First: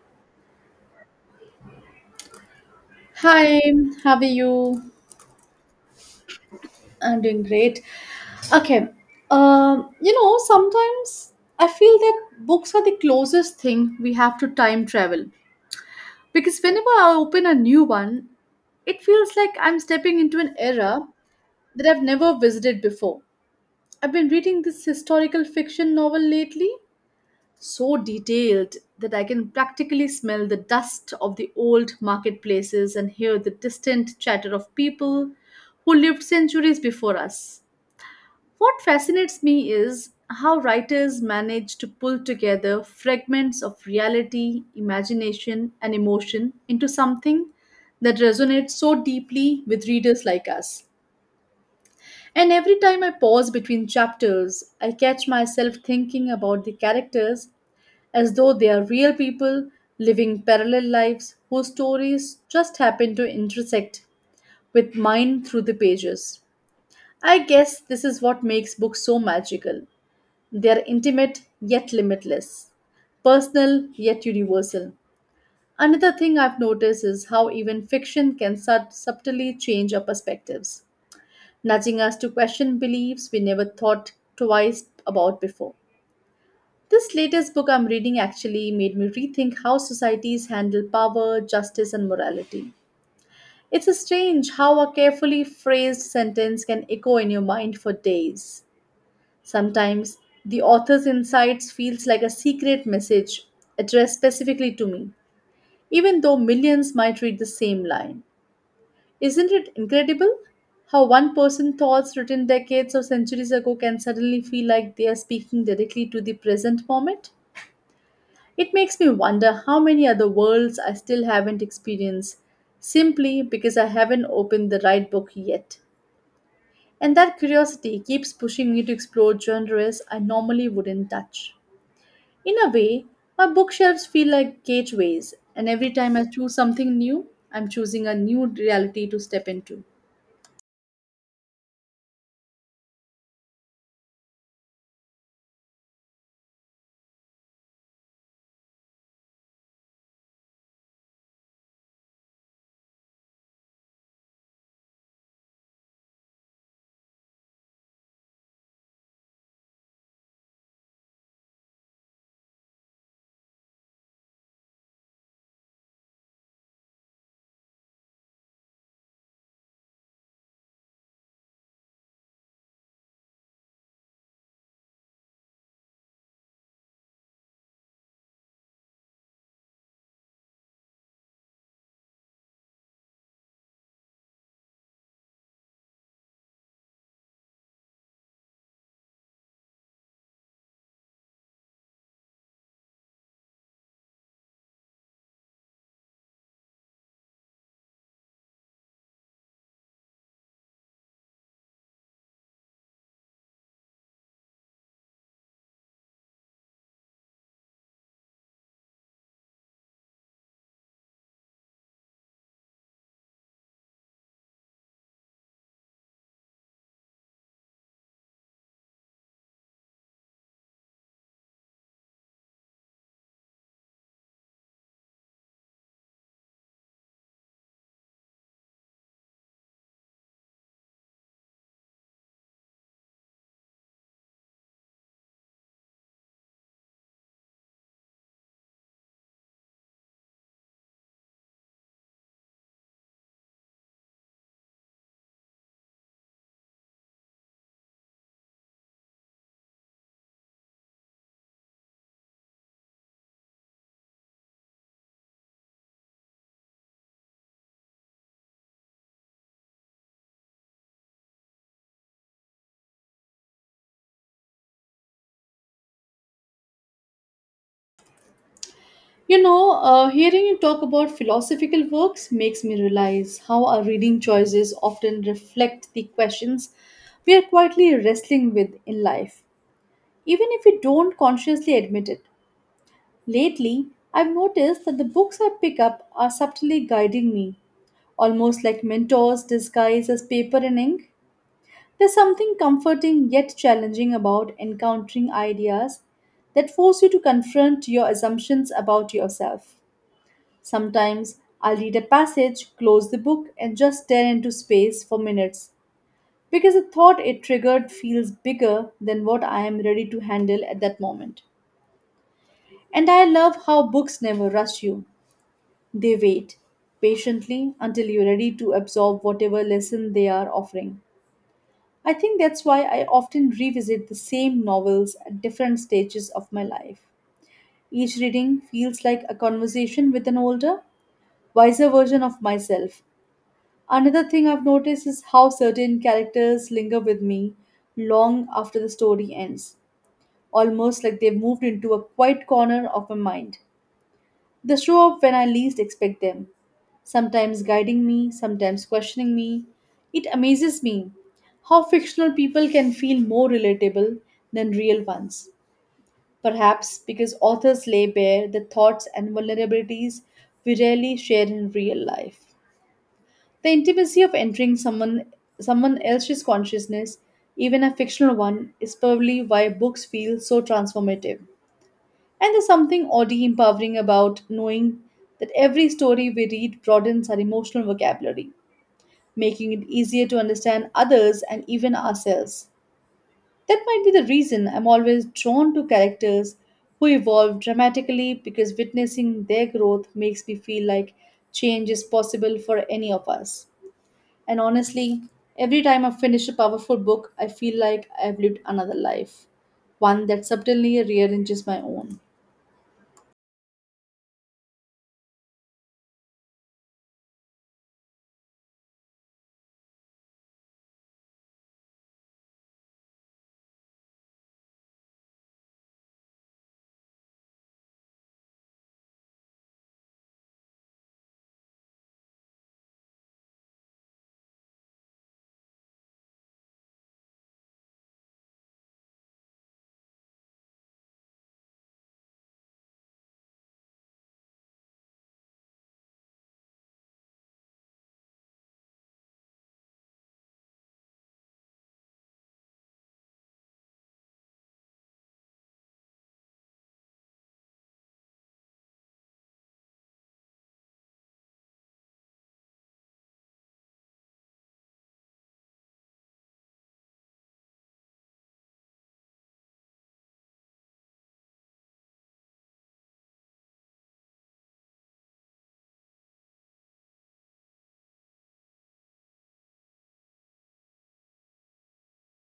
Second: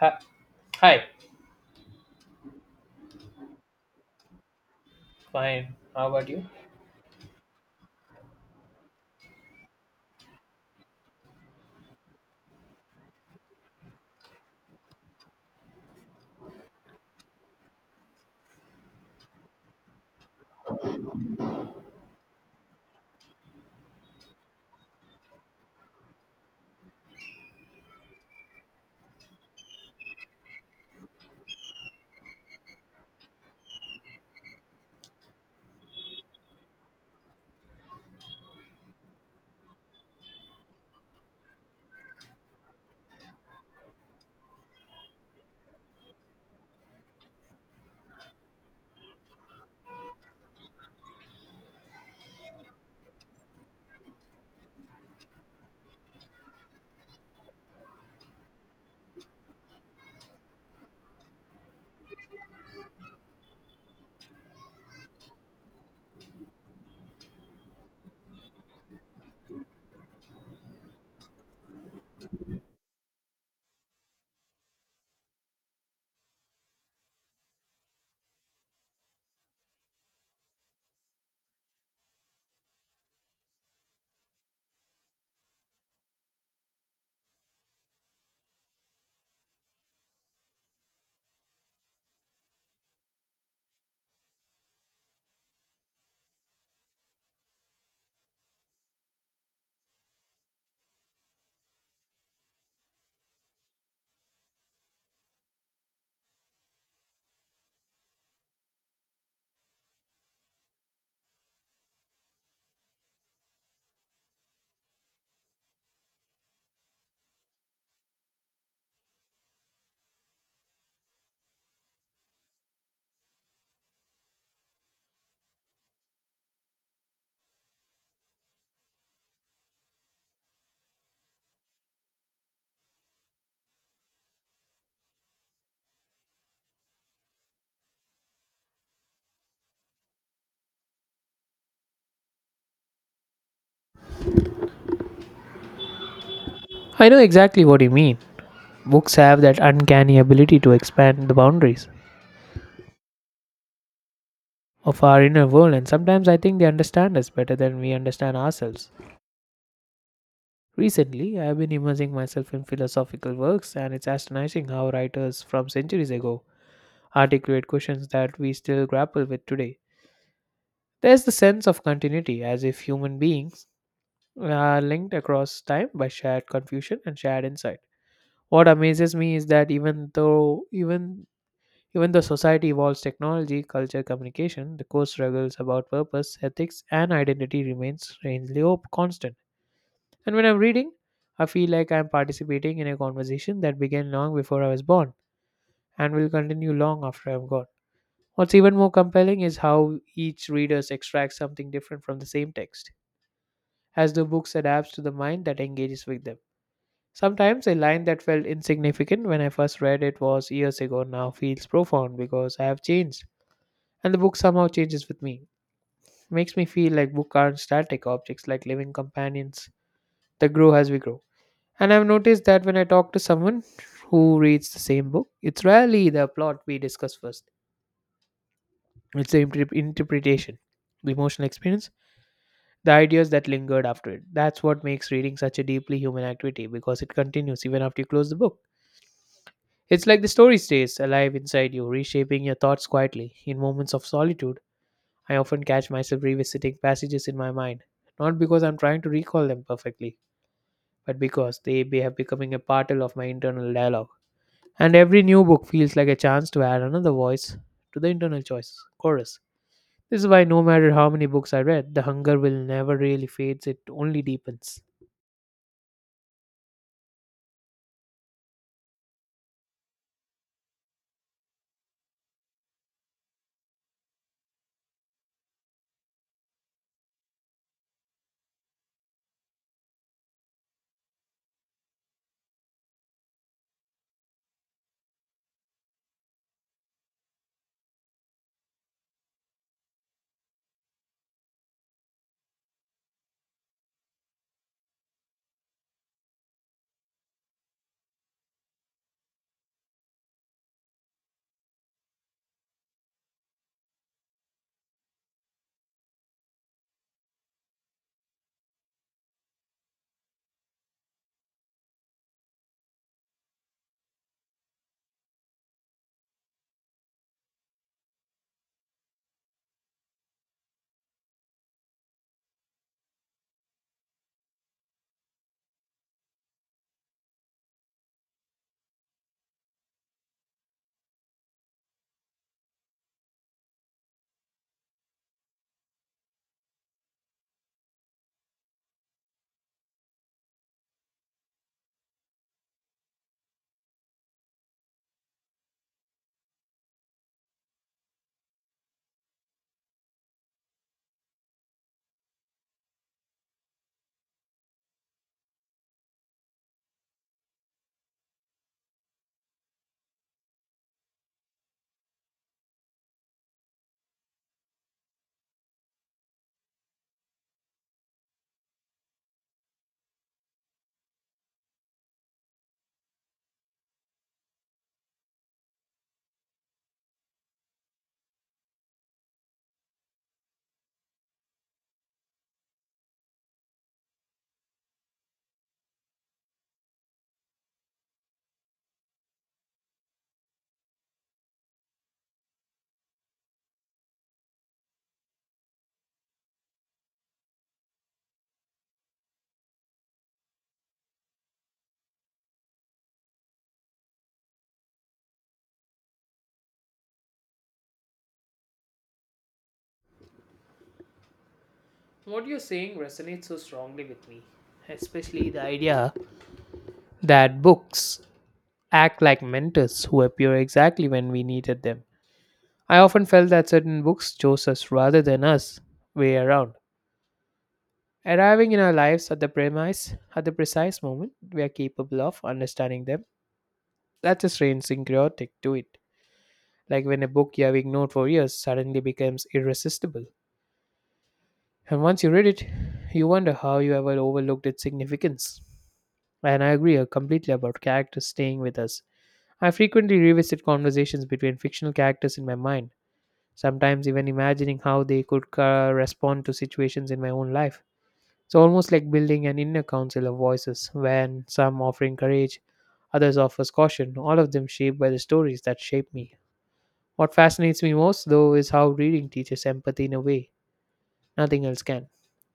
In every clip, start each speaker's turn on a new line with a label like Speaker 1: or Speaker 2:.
Speaker 1: Hi, hi,
Speaker 2: Hi, how are you?
Speaker 1: fine. How about you?
Speaker 2: I'm doing great. Okay, Sometimes I feel that books are the closest thing we have to time travel because whenever I open a new one, it feels like I'm stepping into an era that I've never visited before. I've been reading this historical fiction novel lately so detailed that I can practically smell the dust of the old marketplaces and hear the distant chatter of people who lived centuries before us. What fascinates me is how writers manage to pull together fragments of reality, imagination, and emotion into something that resonates so deeply with readers like us. And every time I pause between chapters, I catch myself thinking about the characters as though they are real people living parallel lives whose stories just happen to intersect with mine through the pages. I guess this is what makes books so magical. They are intimate yet limitless, personal yet universal. Another thing I've noticed is how even fiction can subtly change our perspectives, nudging us to question beliefs we never thought twice about before. This latest book I'm reading actually made me rethink how societies handle power, justice, and morality. It's strange how a carefully phrased sentence can echo in your mind for days. Sometimes the author's insights feels like a secret message addressed specifically to me, even though millions might read the same line. Isn't it incredible how one person's thoughts written decades or centuries ago can suddenly feel like they are speaking directly to the present moment? It makes me wonder how many other worlds I still haven't experienced simply because I haven't opened the right book yet. And that curiosity keeps pushing me to explore genres I normally wouldn't touch. In a way, my bookshelves feel like gateways, and every time I choose something new, I'm choosing a new reality to step into.
Speaker 1: I know exactly what you mean. Books have that uncanny ability to expand the boundaries of our inner world, and sometimes I think they understand us better than we understand ourselves. Recently, I have been immersing myself in philosophical works, and it's astonishing how writers from centuries ago articulate questions that we still grapple with today. There's the sense of continuity, as if human beings are linked across time by shared confusion and shared insight. What amazes me is that even though society evolves technology, culture, communication, the core struggles about purpose, ethics, and identity remains strangely constant. And when I'm reading, I feel like I'm participating in a conversation that began long before I was born and will continue long after I'm gone. What's even more compelling is how each reader extracts something different from the same text, as the books adapts to the mind that engages with them. Sometimes a line that felt insignificant when I first read it was years ago now feels profound because I have changed, and the book somehow changes with me. Makes me feel like books aren't static objects, like living companions that grow as we grow. And I've noticed that when I talk to someone who reads the same book, it's rarely the plot we discuss first. It's the interpretation, the emotional experience, the ideas that lingered after it. That's what makes reading such a deeply human activity because it continues even after you close the book. It's like the story stays alive inside you, reshaping your thoughts quietly. In moments of solitude, I often catch myself revisiting passages in my mind, not because I'm trying to recall them perfectly, but because they have becoming a part of my internal dialogue. And every new book feels like a chance to add another voice to the internal choice chorus. This is why no matter how many books I read, the hunger will never really fades, it only deepens.
Speaker 2: Hearing you talk about philosophical works makes me realize how our reading choices often reflect the questions we are quietly wrestling with in life, even if we don't consciously admit it. Lately, I've noticed that the books I pick up are subtly guiding me, almost like mentors disguised as paper and ink. There's something comforting yet challenging about encountering ideas that force you to confront your assumptions about yourself. Sometimes I'll read a passage, close the book, and just stare into space for minutes because the thought it triggered feels bigger than what I am ready to handle at that moment. And I love how books never rush you, they wait patiently until you're ready to absorb whatever lesson they are offering. I think that's why I often revisit the same novels at different stages of my life. Each reading feels like a conversation with an older, wiser version of myself. Another thing I've noticed is how certain characters linger with me long after the story ends, almost like they've moved into a quiet corner of my mind. They show up when I least expect them, sometimes guiding me, sometimes questioning me. It amazes me how fictional people can feel more relatable than real ones. Perhaps because authors lay bare the thoughts and vulnerabilities we rarely share in real life. The intimacy of entering someone else's consciousness, even a fictional one, is probably why books feel so transformative. And there's something oddly empowering about knowing that every story we read broadens our emotional vocabulary, making it easier to understand others and even ourselves. That might be the reason I'm always drawn to characters who evolve dramatically because witnessing their growth makes me feel like change is possible for any of us. And honestly, every time I finish a powerful book, I feel like I've lived another life, one that subtly rearranges my own.
Speaker 1: What you're saying resonates so strongly with me, especially the idea that books act like mentors who appear exactly when we needed them. I often felt that certain books chose us rather than us way around, arriving in our lives at the premise at the precise moment we are capable of understanding them. That's a strange syncretic to it. Like when a book you have ignored for years suddenly becomes irresistible. And once you read it, you wonder how you ever overlooked its significance. And I agree completely about characters staying with us. I frequently revisit conversations between fictional characters in my mind, sometimes even imagining how they could respond to situations in my own life. It's almost like building an inner council of voices, when some offering courage, others offers caution, all of them shaped by the stories that shape me. What fascinates me most, though, is how reading teaches empathy in a way nothing else can.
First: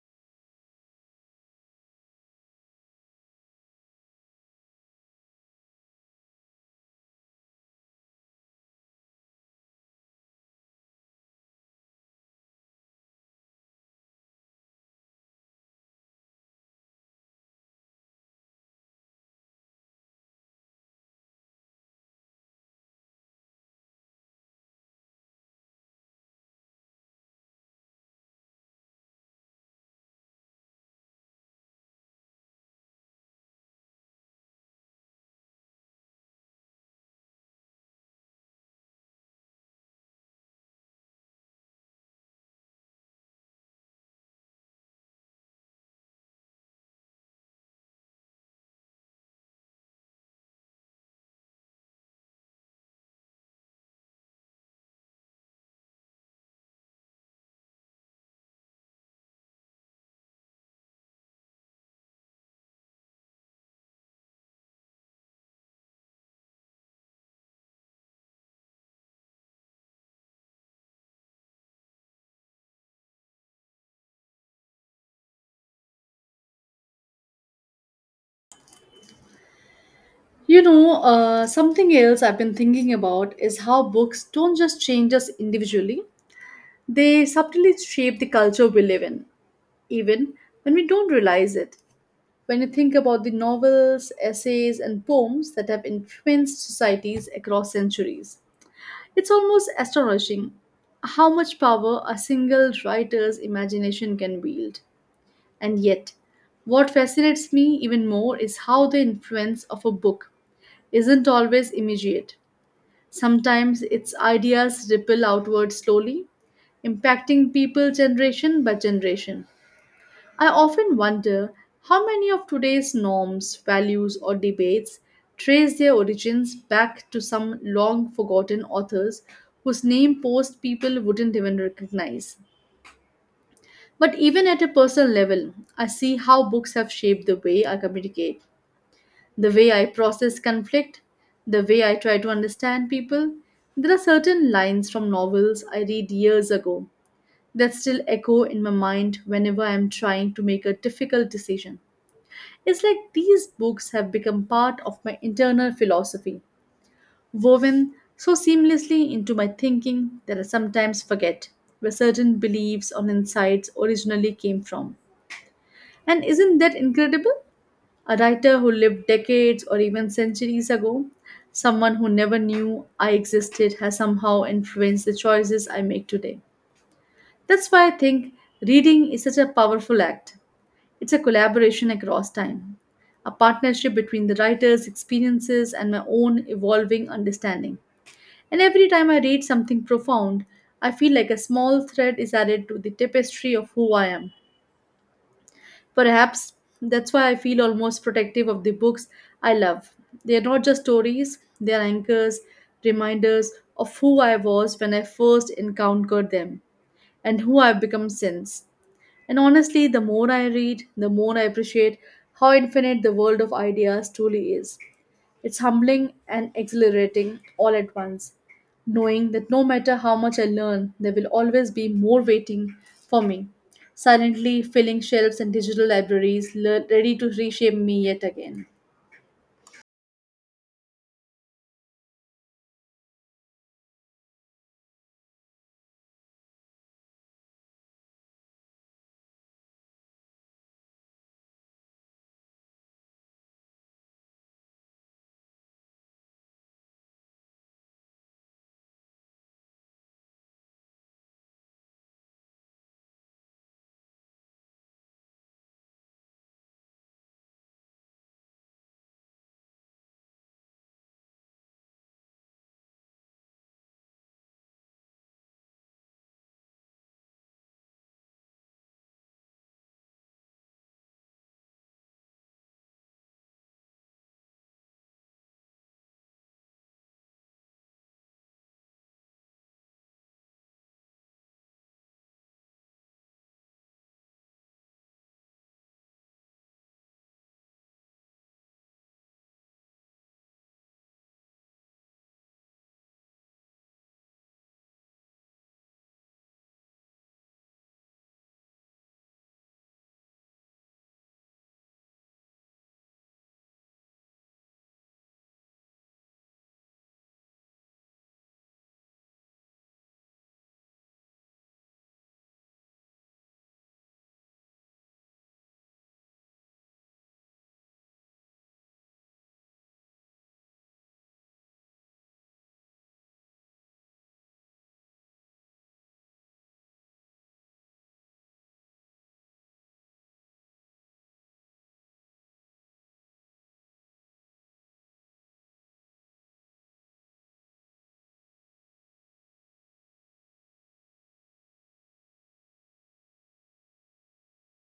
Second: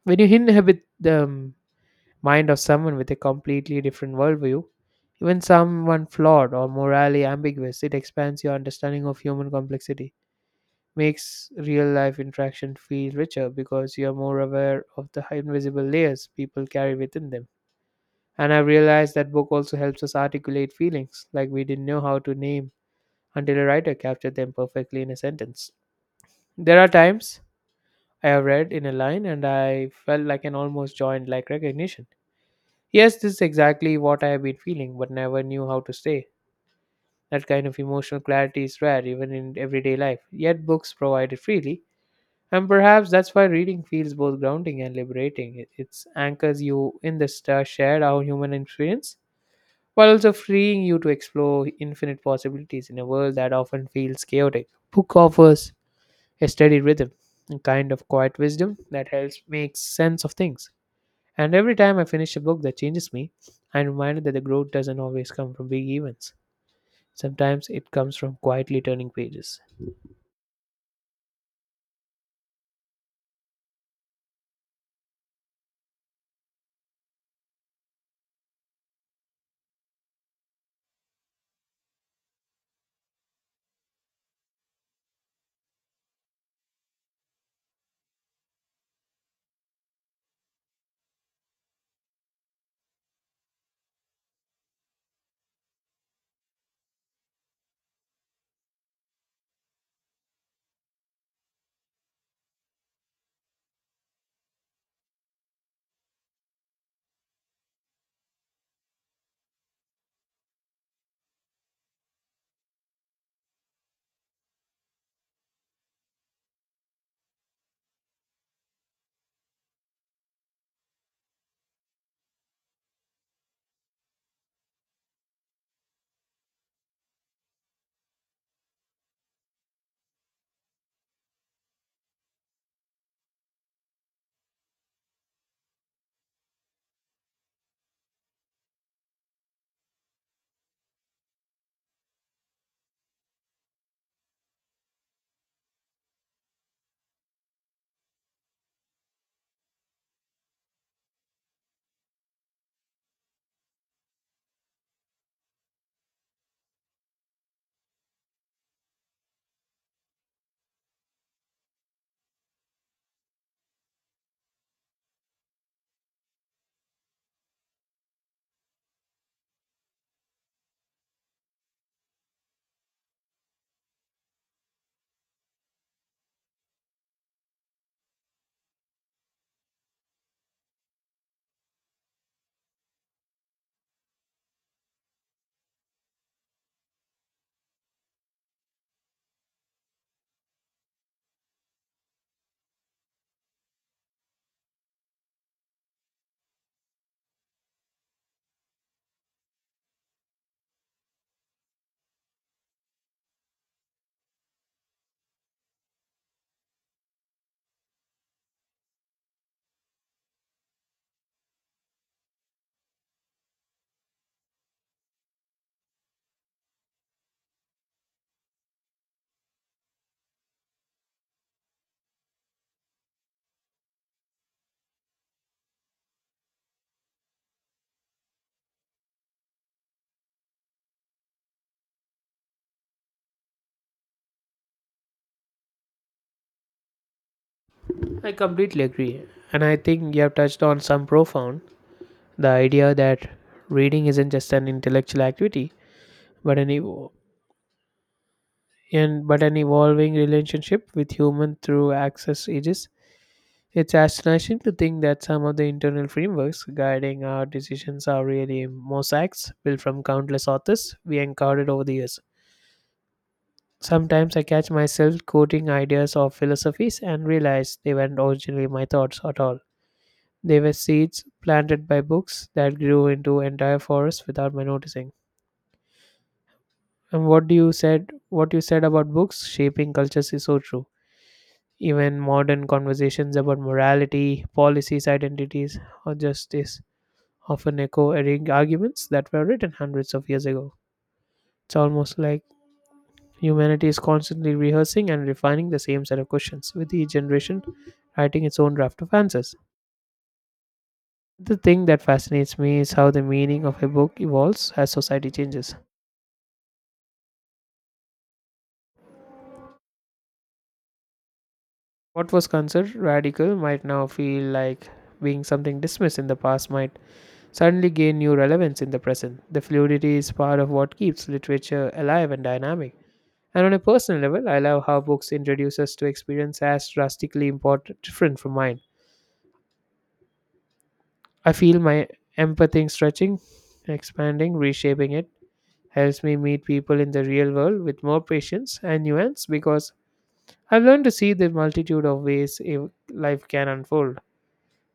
Speaker 1: When you inhabit the mind of someone with a completely different worldview, even someone flawed or morally ambiguous, it expands your understanding of human complexity, makes real life interaction feel richer because you're more aware of the invisible layers people carry within them. And I realized that book also helps us articulate feelings like we didn't know how to name until a writer captured them perfectly in a sentence. There are times I have read in a line and I felt like an almost joined like recognition. Yes, this is exactly what I have been feeling, but never knew how to say. That kind of emotional clarity is rare even in everyday life, yet books provide it freely. And perhaps that's why reading feels both grounding and liberating. It anchors you in the star shared our human experience, while also freeing you to explore infinite possibilities in a world that often feels chaotic. Book offers a steady rhythm, a kind of quiet wisdom that helps make sense of things. And every time I finish a book that changes me, I'm reminded that the growth doesn't always come from big events. Sometimes it comes from quietly turning pages.
Speaker 2: Something else I've been thinking about is how books don't just change us individually, they subtly shape the culture we live in, even when we don't realize it. When you think about the novels, essays, and poems that have influenced societies across centuries, it's almost astonishing how much power a single writer's imagination can wield. And yet, what fascinates me even more is how the influence of a book isn't always immediate. Sometimes its ideas ripple outward slowly, impacting people generation by generation. I often wonder how many of today's norms, values, or debates trace their origins back to some long forgotten authors whose name most people wouldn't even recognize. But even at a personal level, I see how books have shaped the way I communicate, the way I process conflict, the way I try to understand people. There are certain lines from novels I read years ago that still echo in my mind whenever I am trying to make a difficult decision. It's like these books have become part of my internal philosophy, woven so seamlessly into my thinking that I sometimes forget where certain beliefs or insights originally came from. And isn't that incredible? A writer who lived decades or even centuries ago, someone who never knew I existed, has somehow influenced the choices I make today. That's why I think reading is such a powerful act. It's a collaboration across time, a partnership between the writer's experiences and my own evolving understanding. And every time I read something profound, I feel like a small thread is added to the tapestry of who I am. Perhaps that's why I feel almost protective of the books I love. They are not just stories, they are anchors, reminders of who I was when I first encountered them and who I've become since. And honestly, the more I read, the more I appreciate how infinite the world of ideas truly is. It's humbling and exhilarating all at once, knowing that no matter how much I learn, there will always be more waiting for me, silently filling shelves and digital libraries, ready to reshape me yet again.
Speaker 1: I completely agree. And I think you have touched on some profound, the idea that reading isn't just an intellectual activity, but an evo- and but an evolving relationship with human through access ages. It's astonishing to think that some of the internal frameworks guiding our decisions are really mosaics built from countless authors we encountered over the years. Sometimes I catch myself quoting ideas or philosophies and realize they weren't originally my thoughts at all. They were seeds planted by books that grew into entire forests without my noticing. And what you said about books shaping cultures is so true. Even modern conversations about morality, policies, identities, or justice often echo arguments that were written hundreds of years ago. It's almost like humanity is constantly rehearsing and refining the same set of questions, with each generation writing its own draft of answers. The thing that fascinates me is how the meaning of a book evolves as society changes. What was considered radical might now feel like being something dismissed in the past might suddenly gain new relevance in the present. The fluidity is part of what keeps literature alive and dynamic. And on a personal level, I love how books introduce us to experience as drastically important, different from mine. I feel my empathy stretching, expanding, reshaping it helps me meet people in the real world with more patience and nuance because I've learned to see the multitude of ways life can unfold.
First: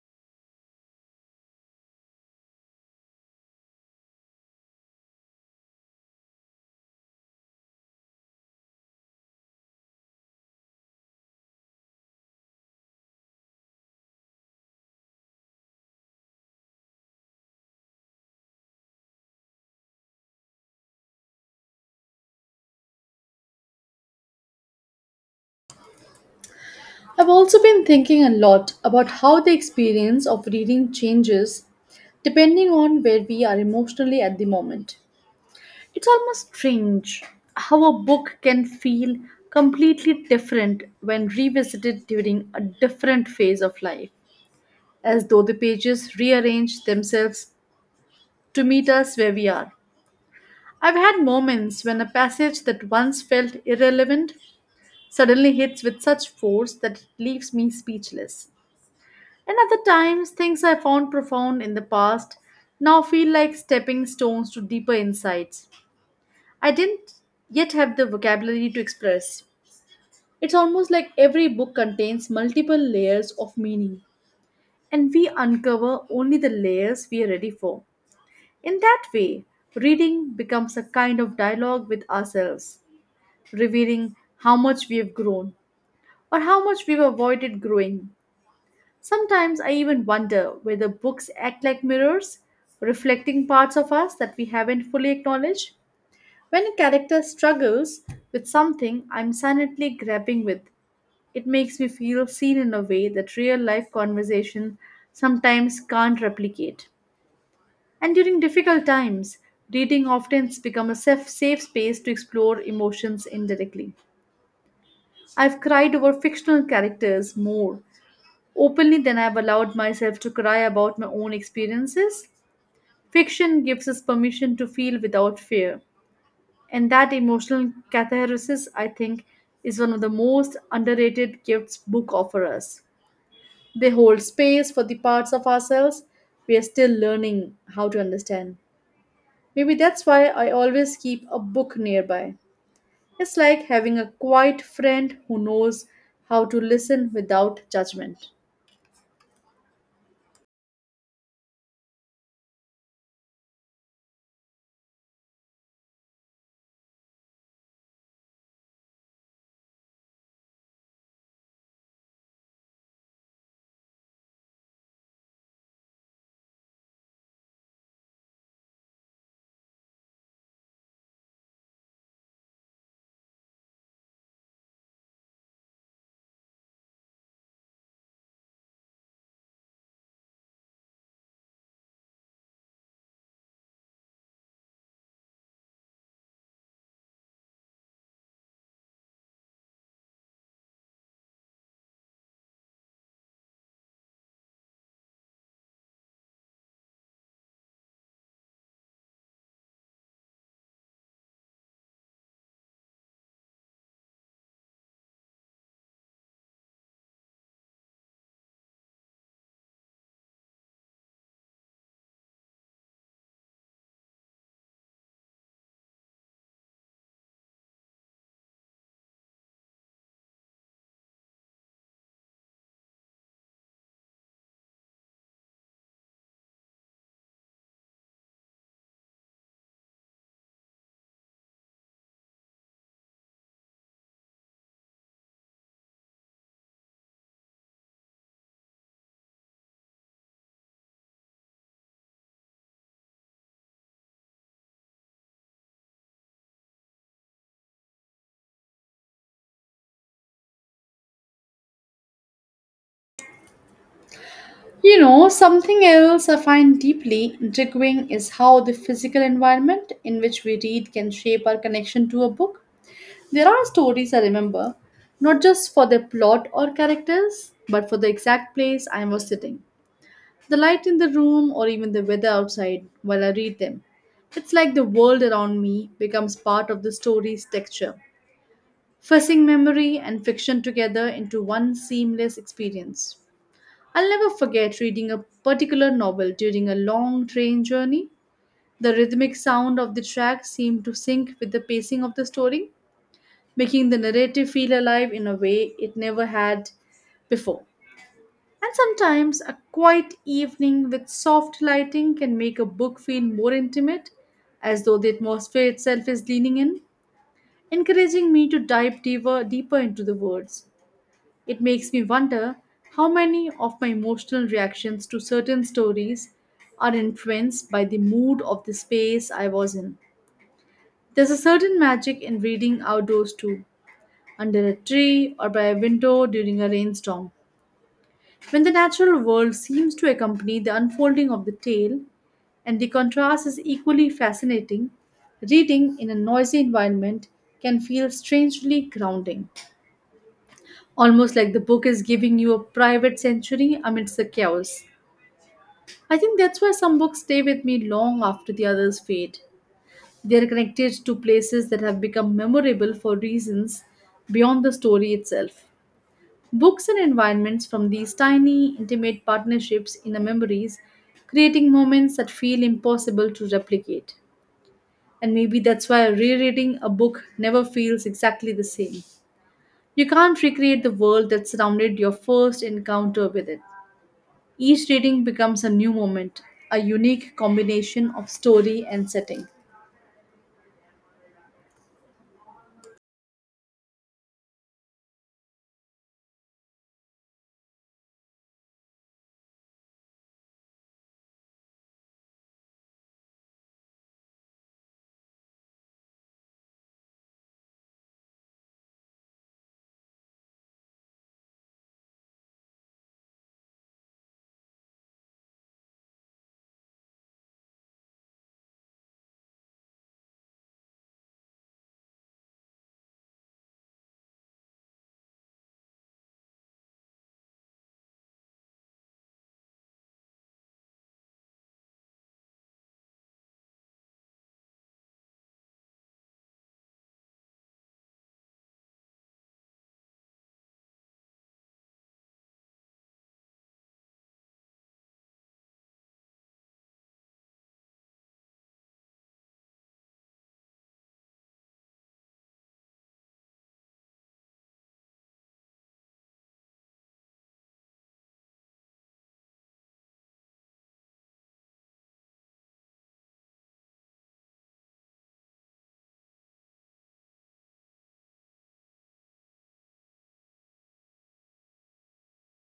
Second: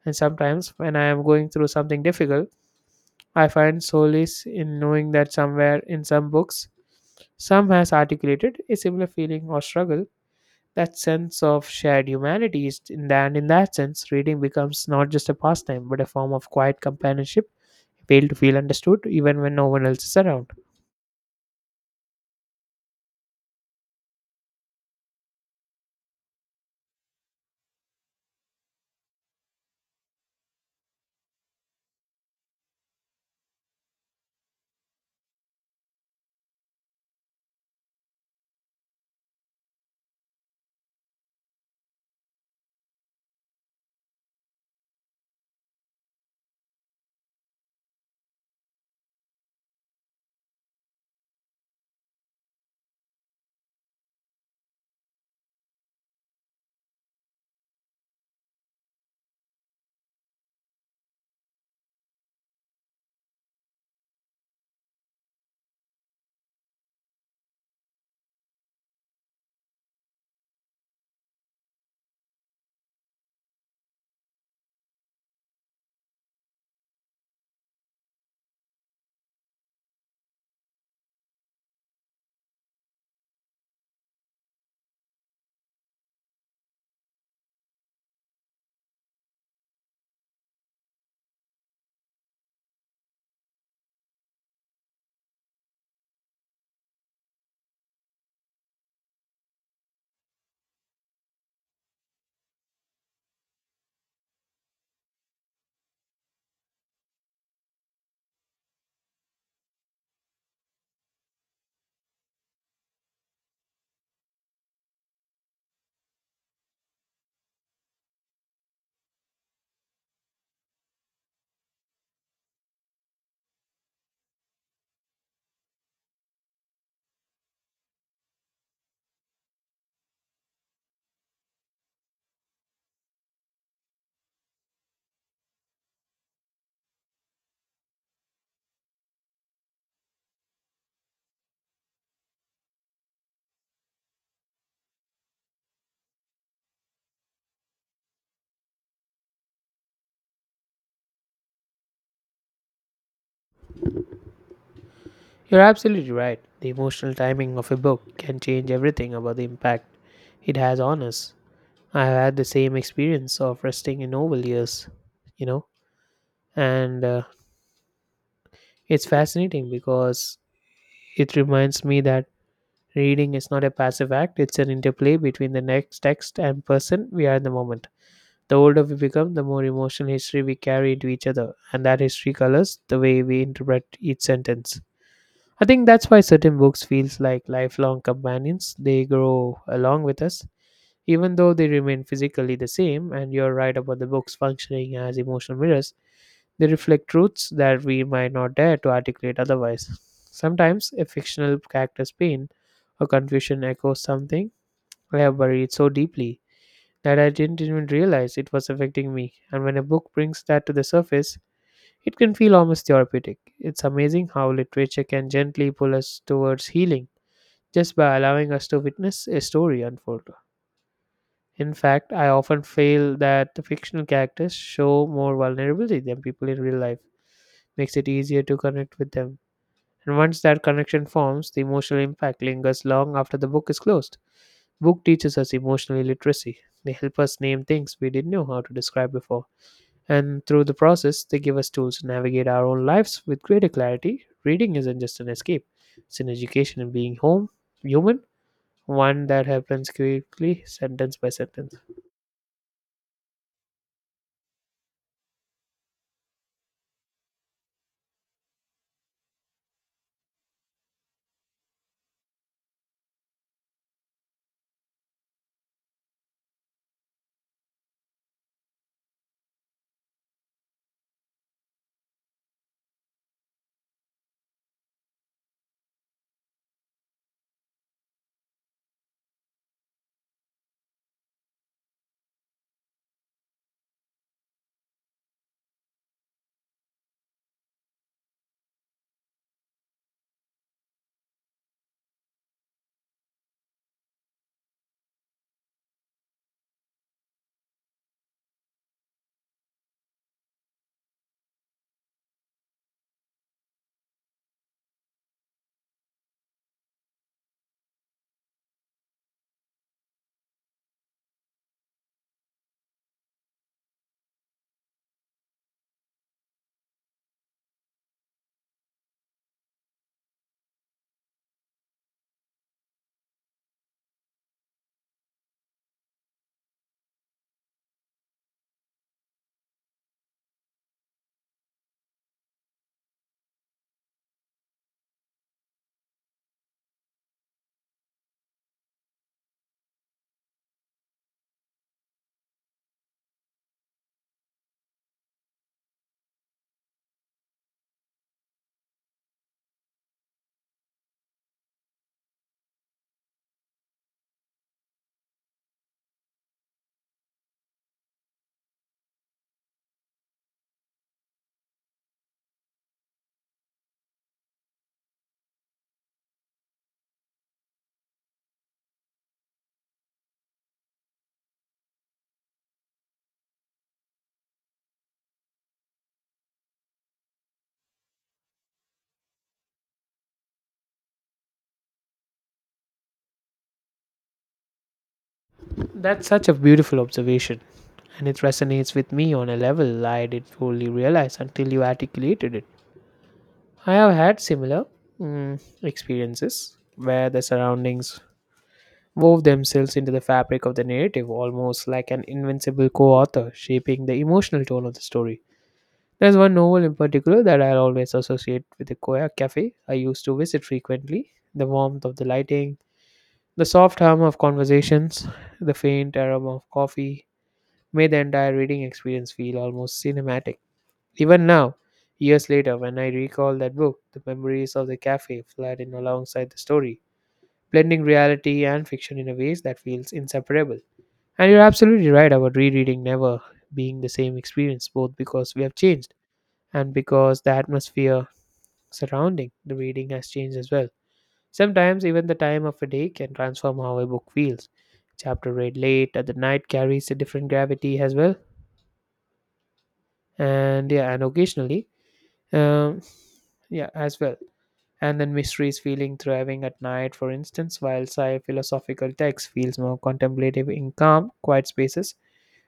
Speaker 1: And sometimes, when I am going through something difficult, I find solace in knowing that somewhere in some books, some has articulated a similar feeling or struggle. That sense of shared humanity is, in that sense, reading becomes not just a pastime but a form of quiet companionship, appeal to feel understood even when no one else is around.
Speaker 2: I've also been thinking a lot about how the experience of reading changes depending on where we are emotionally at the moment. It's almost strange how a book can feel completely different when revisited during a different phase of life, as though the pages rearrange themselves to meet us where we are. I've had moments when a passage that once felt irrelevant suddenly hits with such force that it leaves me speechless. And other times, things I found profound in the past now feel like stepping stones to deeper insights I didn't yet have the vocabulary to express. It's almost like every book contains multiple layers of meaning, and we uncover only the layers we are ready for. In that way, reading becomes a kind of dialogue with ourselves, revealing how much we have grown or how much we've avoided growing. Sometimes I even wonder whether books act like mirrors, reflecting parts of us that we haven't fully acknowledged. When a character struggles with something I'm silently grappling with, it makes me feel seen in a way that real life conversation sometimes can't replicate. And during difficult times, reading often becomes a safe space to explore emotions indirectly. I've cried over fictional characters more openly than I've allowed myself to cry about my own experiences. Fiction gives us permission to feel without fear. And that emotional catharsis, I think, is one of the most underrated gifts book offer us. They hold space for the parts of ourselves we are still learning how to understand. Maybe that's why I always keep a book nearby. It's like having a quiet friend who knows how to listen without judgment.
Speaker 1: You're absolutely right. The emotional timing of a book can change everything about the impact it has on us. I have had the same experience of resting in novel years, you know, and it's fascinating because it reminds me that reading is not a passive act, it's an interplay between the next text and person we are in the moment. The older we become, the more emotional history we carry into each other, and that history colors the way we interpret each sentence. I think that's why certain books feels like lifelong companions, they grow along with us even though they remain physically the same. And you're right about the books functioning as emotional mirrors. They reflect truths that we might not dare to articulate otherwise. Sometimes a fictional character's pain or confusion echoes something I have buried so deeply that I didn't even realize it was affecting me. And when a book brings that to the surface, it can feel almost therapeutic. It's amazing how literature can gently pull us towards healing just by allowing us to witness a story unfold. In fact, I often feel that the fictional characters show more vulnerability than people in real life. Makes it easier to connect with them. And once that connection forms, the emotional impact lingers long after the book is closed. Book teaches us emotional literacy. They help us name things we didn't know how to describe before. And through the process, they give us tools to navigate our own lives with greater clarity. Reading isn't just an escape, it's an education in being home, human, one that happens quickly, sentence by sentence.
Speaker 2: You know, something else I find deeply intriguing is how the physical environment in which we read can shape our connection to a book. There are stories I remember, not just for their plot or characters, but for the exact place I was sitting, the light in the room, or even the weather outside while I read them. It's like the world around me becomes part of the story's texture, fussing memory and fiction together into one seamless experience. I'll never forget reading a particular novel during a long train journey. The rhythmic sound of the track seemed to sync with the pacing of the story making the narrative feel alive in a way it never had before. And sometimes a quiet evening with soft lighting can make a book feel more intimate, as though the atmosphere itself is leaning in, encouraging me to dive deeper into the words. It makes me wonder how many of my emotional reactions to certain stories are influenced by the mood of the space I was in. There's a certain magic in reading outdoors too, under a tree, or by a window during a rainstorm. When the natural world seems to accompany the unfolding of the tale, and the contrast is equally fascinating, reading in a noisy environment can feel strangely grounding, almost like the book is giving you a private sanctuary amidst the chaos. I think that's why some books stay with me long after the others fade. They are connected to places that have become memorable for reasons beyond the story itself. Books and environments from these tiny, intimate partnerships in our memories, creating moments that feel impossible to replicate. And maybe that's why rereading a book never feels exactly the same. You can't recreate the world that surrounded your first encounter with it. Each reading becomes a new moment, a unique combination of story and setting.
Speaker 1: That's such a beautiful observation, and it resonates with me on a level I didn't fully realize until you articulated it. I have had similar experiences where the surroundings wove themselves into the fabric of the narrative, almost like an invincible co author shaping the emotional tone of the story. There's one novel in particular that I'll always associate with the Koya cafe I used to visit frequently. The warmth of the lighting, the soft hum of conversations, the faint aroma of coffee, made the entire reading experience feel almost cinematic. Even now, years later, when I recall that book, the memories of the cafe flood in alongside the story, blending reality and fiction in a ways that feels inseparable. And you're absolutely right about rereading never being the same experience, both because we have changed and because the atmosphere surrounding the reading has changed as well. Sometimes even the time of a day can transform how a book feels. Chapter read late at the night carries a different gravity as well and yeah and occasionally um, yeah as well and then mysteries feeling thriving at night, for instance, while sci philosophical text feels more contemplative in calm quiet spaces.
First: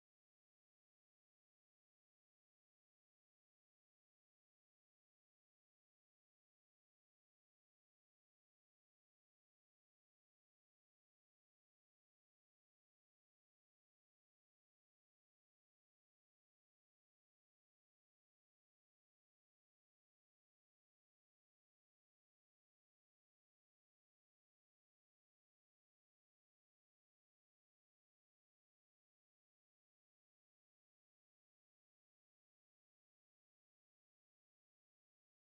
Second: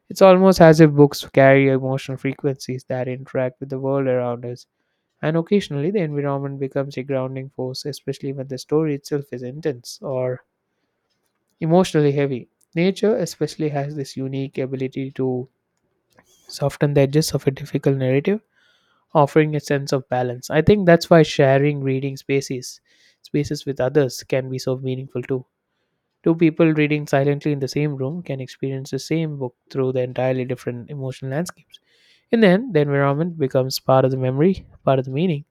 Speaker 1: It's almost as if books carry emotional frequencies that interact with the world around us, and occasionally the environment becomes a grounding force, especially when the story itself is intense or emotionally heavy. Nature especially has this unique ability to soften the edges of a difficult narrative, offering a sense of balance. I think that's why sharing reading spaces with others can be so meaningful too. Two people reading silently in the same room can experience the same book through the entirely different emotional landscapes. And then the environment becomes part of the memory, part of the meaning,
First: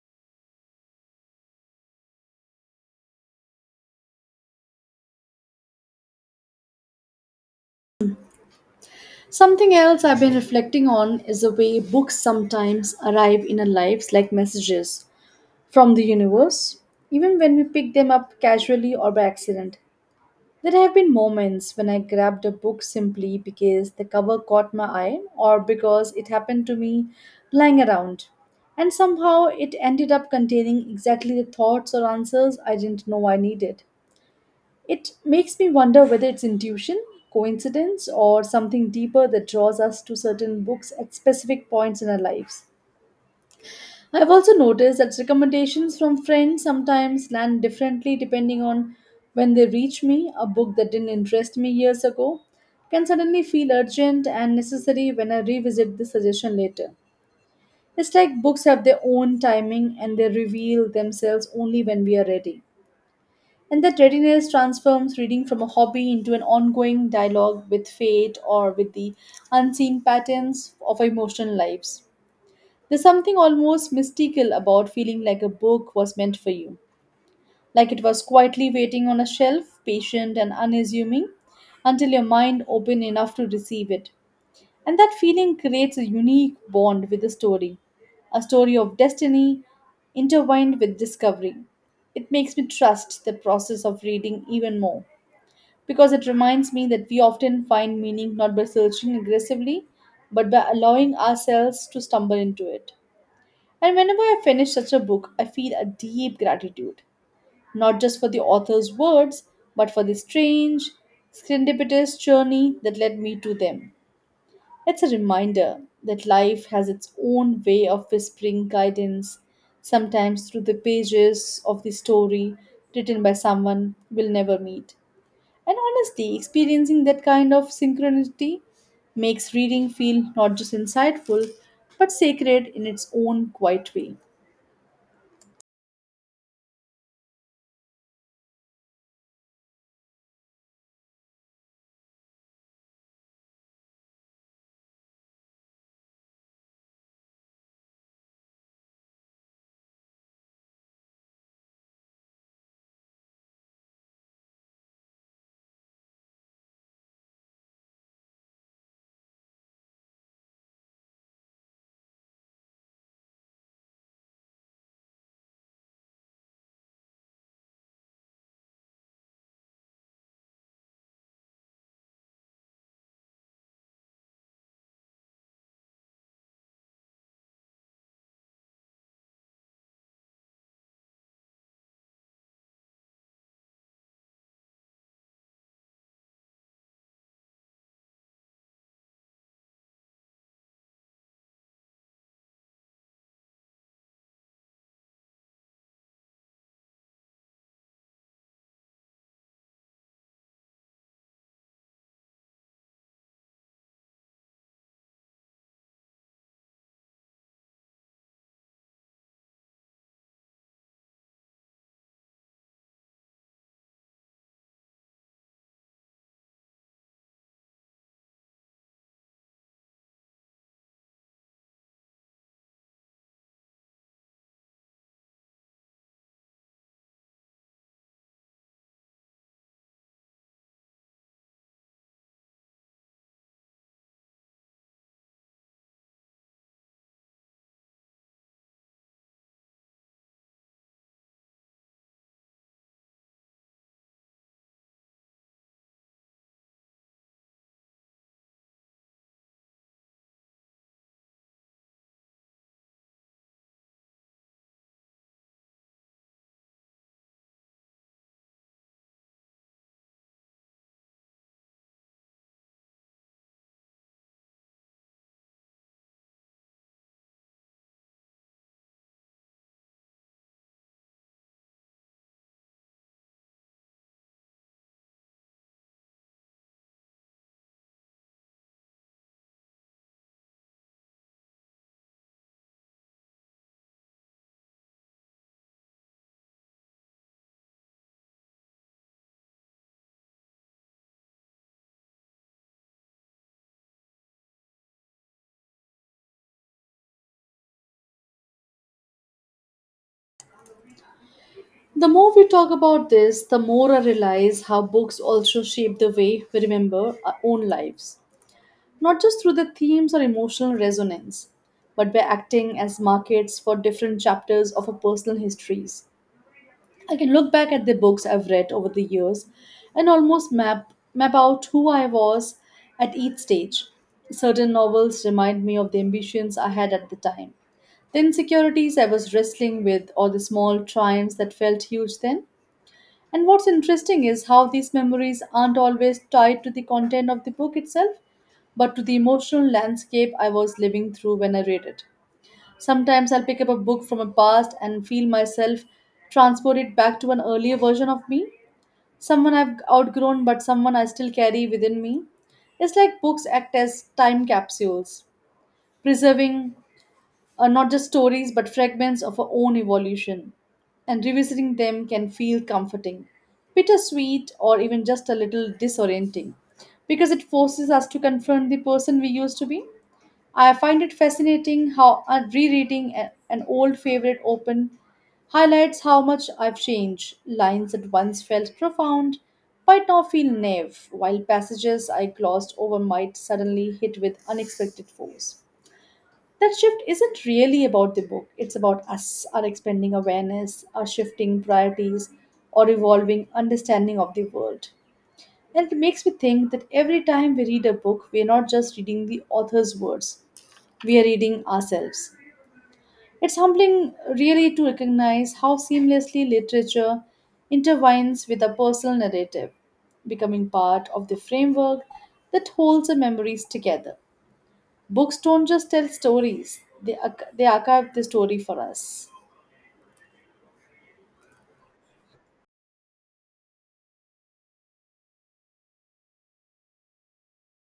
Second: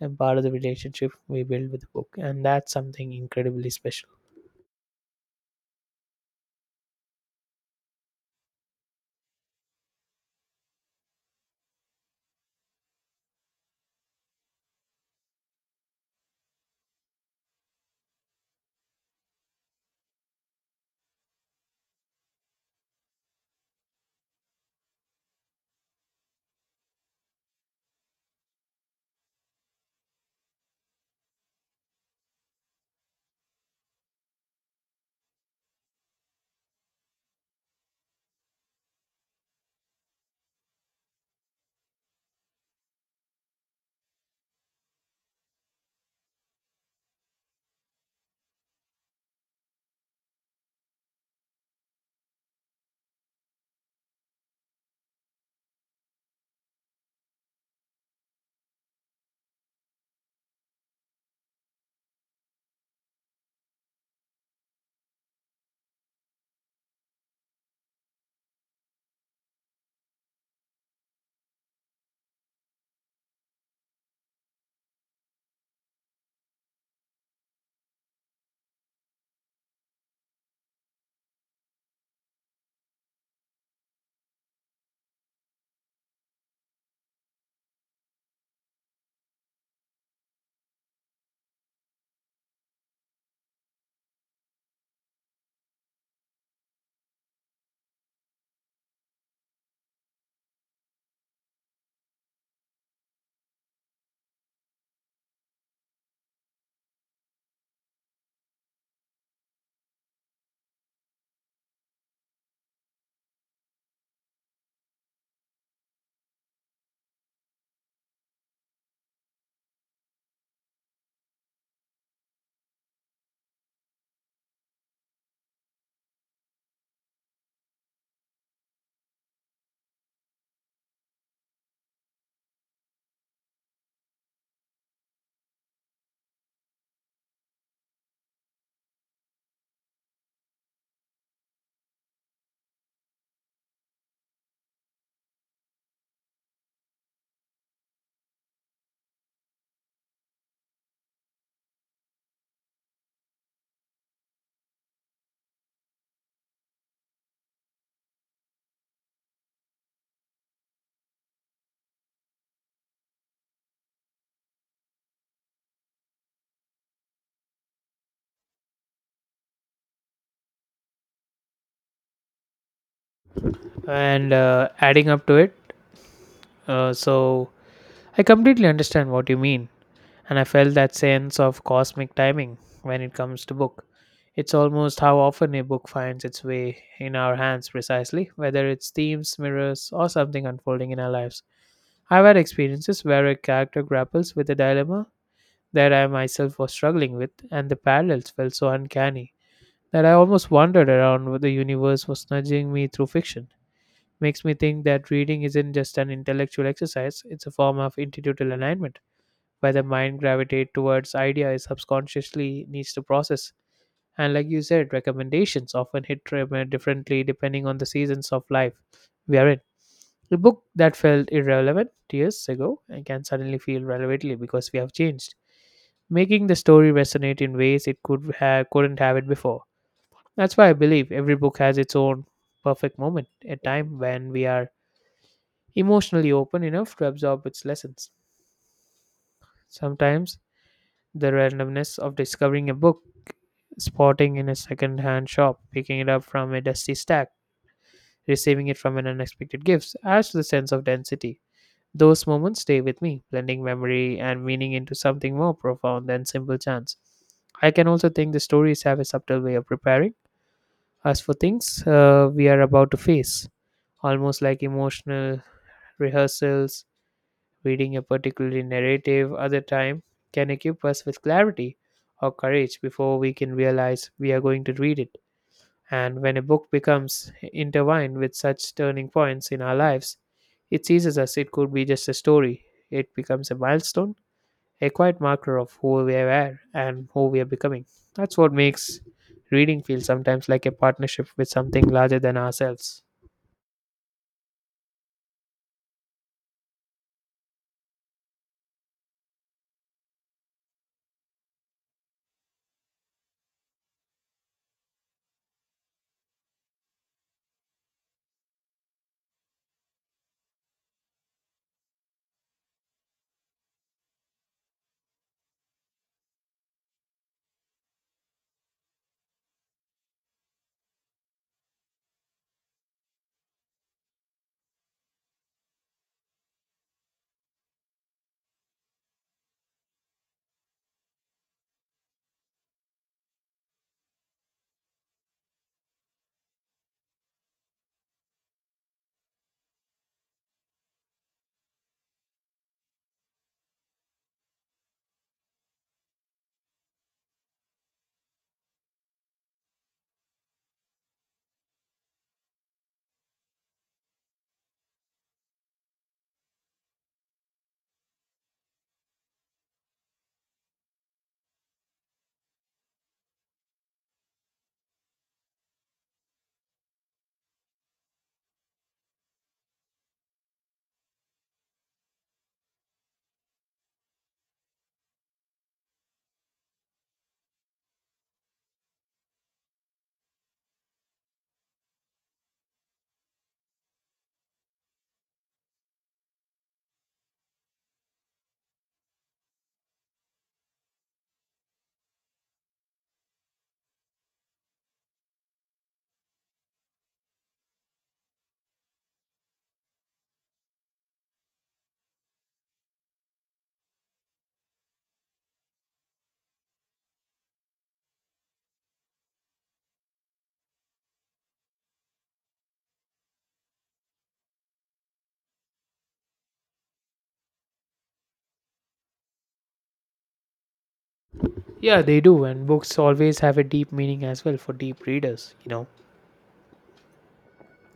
Speaker 1: and part of the relationship we build with the book. And that's something incredibly special.
Speaker 2: Something else I've been reflecting on is the way books sometimes arrive in our lives like messages from the universe, even when we pick them up casually or by accident. There have been moments when I grabbed a book simply because the cover caught my eye or because it happened to me lying around. And somehow it ended up containing exactly the thoughts or answers I didn't know I needed. It makes me wonder whether it's intuition, coincidence, or something deeper that draws us to certain books at specific points in our lives. I've also noticed that recommendations from friends sometimes land differently depending on when they reach me. A book that didn't interest me years ago can suddenly feel urgent and necessary when I revisit the suggestion later. It's like books have their own timing, and they reveal themselves only when we are ready. And that readiness transforms reading from a hobby into an ongoing dialogue with fate, or with the unseen patterns of our emotional lives. There's something almost mystical about feeling like a book was meant for you, like it was quietly waiting on a shelf, patient and unassuming, until your mind opened enough to receive it. And that feeling creates a unique bond with the story, a story of destiny intertwined with discovery. It makes me trust the process of reading even more, because it reminds me that we often find meaning not by searching aggressively, but by allowing ourselves to stumble into it. And whenever I finish such a book, I feel a deep gratitude, not just for the author's words, but for the strange, serendipitous journey that led me to them. It's a reminder that life has its own way of whispering guidance, sometimes through the pages of the story written by someone we'll never meet. And honestly, experiencing that kind of synchronicity makes reading feel not just insightful, but sacred in its own quiet way.
Speaker 1: And adding up to it, uh, so I completely understand what you mean, and I felt that sense of cosmic timing when it comes to book. It's almost how often a book finds its way in our hands precisely, whether it's themes, mirrors, or something unfolding in our lives. I've had experiences where a character grapples with a dilemma that I myself was struggling with, and the parallels felt so uncanny that I almost wondered around whether the universe was nudging me through fiction. Makes me think that reading isn't just an intellectual exercise, it's a form of intuitive alignment where the mind gravitates towards ideas subconsciously needs to process. And like you said, recommendations often differently depending on the seasons of life we are in. A book that felt irrelevant years ago and can suddenly feel relevantly because we have changed, making the story resonate in ways it could have, couldn't have it before. That's why I believe every book has its own perfect moment, a time when we are emotionally open enough to absorb its lessons. Sometimes the randomness of discovering a book, spotting in a second-hand shop, picking it up from a dusty stack, receiving it from an unexpected gift adds to the sense of density. Those moments stay with me, blending memory and meaning into something more profound than simple chance. I can also think the stories have a subtle way of preparing us for things we are about to face, almost like emotional rehearsals. Reading a particular narrative other time can equip us with clarity or courage before we can realize we are going to read it. And when a book becomes intertwined with such turning points in our lives, it seizes us. It could be just a story, it becomes a milestone, a quiet marker of who we are and who we are becoming. That's what makes reading feel sometimes like a partnership with something larger than ourselves.
Speaker 2: The more we talk about this, the more I realize how books also shape the way we remember our own lives, not just through the themes or emotional resonance, but by acting as markets for different chapters of our personal histories. I can look back at the books I've read over the years and almost map out who I was at each stage. Certain novels remind me of the ambitions I had at the time, the insecurities I was wrestling with, or the small triumphs that felt huge then. And what's interesting is how these memories aren't always tied to the content of the book itself, but to the emotional landscape I was living through when I read it. Sometimes I'll pick up a book from a past and feel myself transported back to an earlier version of me, someone I've outgrown, but someone I still carry within me. It's like books act as time capsules, preserving are not just stories but fragments of our own evolution, and revisiting them can feel comforting, bittersweet, or even just a little disorienting, because it forces us to confront the person we used to be. I find it fascinating how rereading an old favorite open highlights how much I've changed. Lines that once felt profound might now feel naive, while passages I glossed over might suddenly hit with unexpected force. That shift isn't really about the book, it's about us, our expanding awareness, our shifting priorities, or evolving understanding of the world. And it makes me think that every time we read a book, we are not just reading the author's words, we are reading ourselves. It's humbling, really, to recognize how seamlessly literature intertwines with our personal narrative, becoming part of the framework that holds our memories together. Books don't just tell stories, they, they archive the story for us.
Speaker 1: Yeah, they do, and books always have a deep meaning as well for deep readers, you know.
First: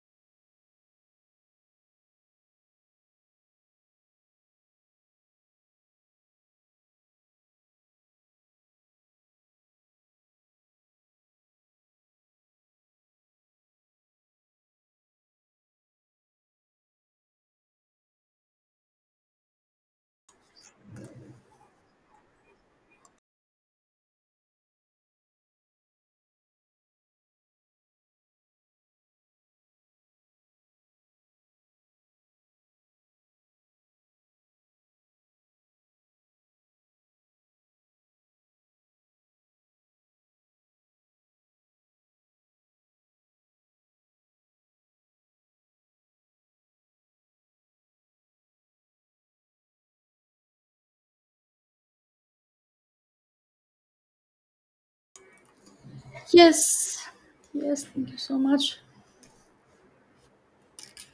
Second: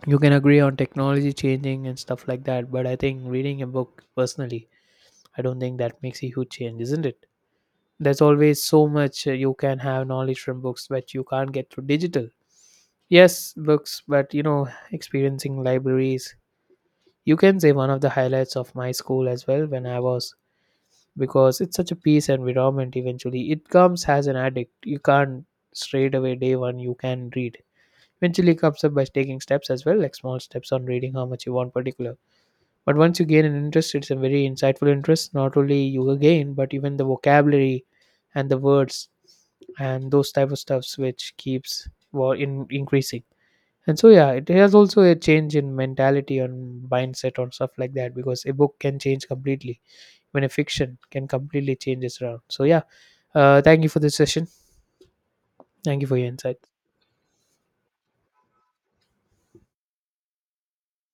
Speaker 1: You can agree on technology changing and stuff like that, but I think reading a book personally, I don't think that makes a huge change, isn't it? There's always so much, you can have knowledge from books that you can't get through digital, yes, books. But you know, experiencing libraries, you can say one of the highlights of my school as well when I was, because it's such a peace environment. Eventually it comes as an addict, you can't straight away day one you can read. Eventually comes up by taking steps as well, like small steps on reading how much you want particular. But once you gain an interest, it's a very insightful interest, not only you again but even the vocabulary and the words and those type of stuffs which keeps, well, in increasing. And so yeah, it has also a change in mentality and mindset or stuff like that, because a book can change completely, when a fiction can completely change its around. So yeah, thank you for this session. Thank you for your insight.
Speaker 2: Yes. Yes, thank you so much.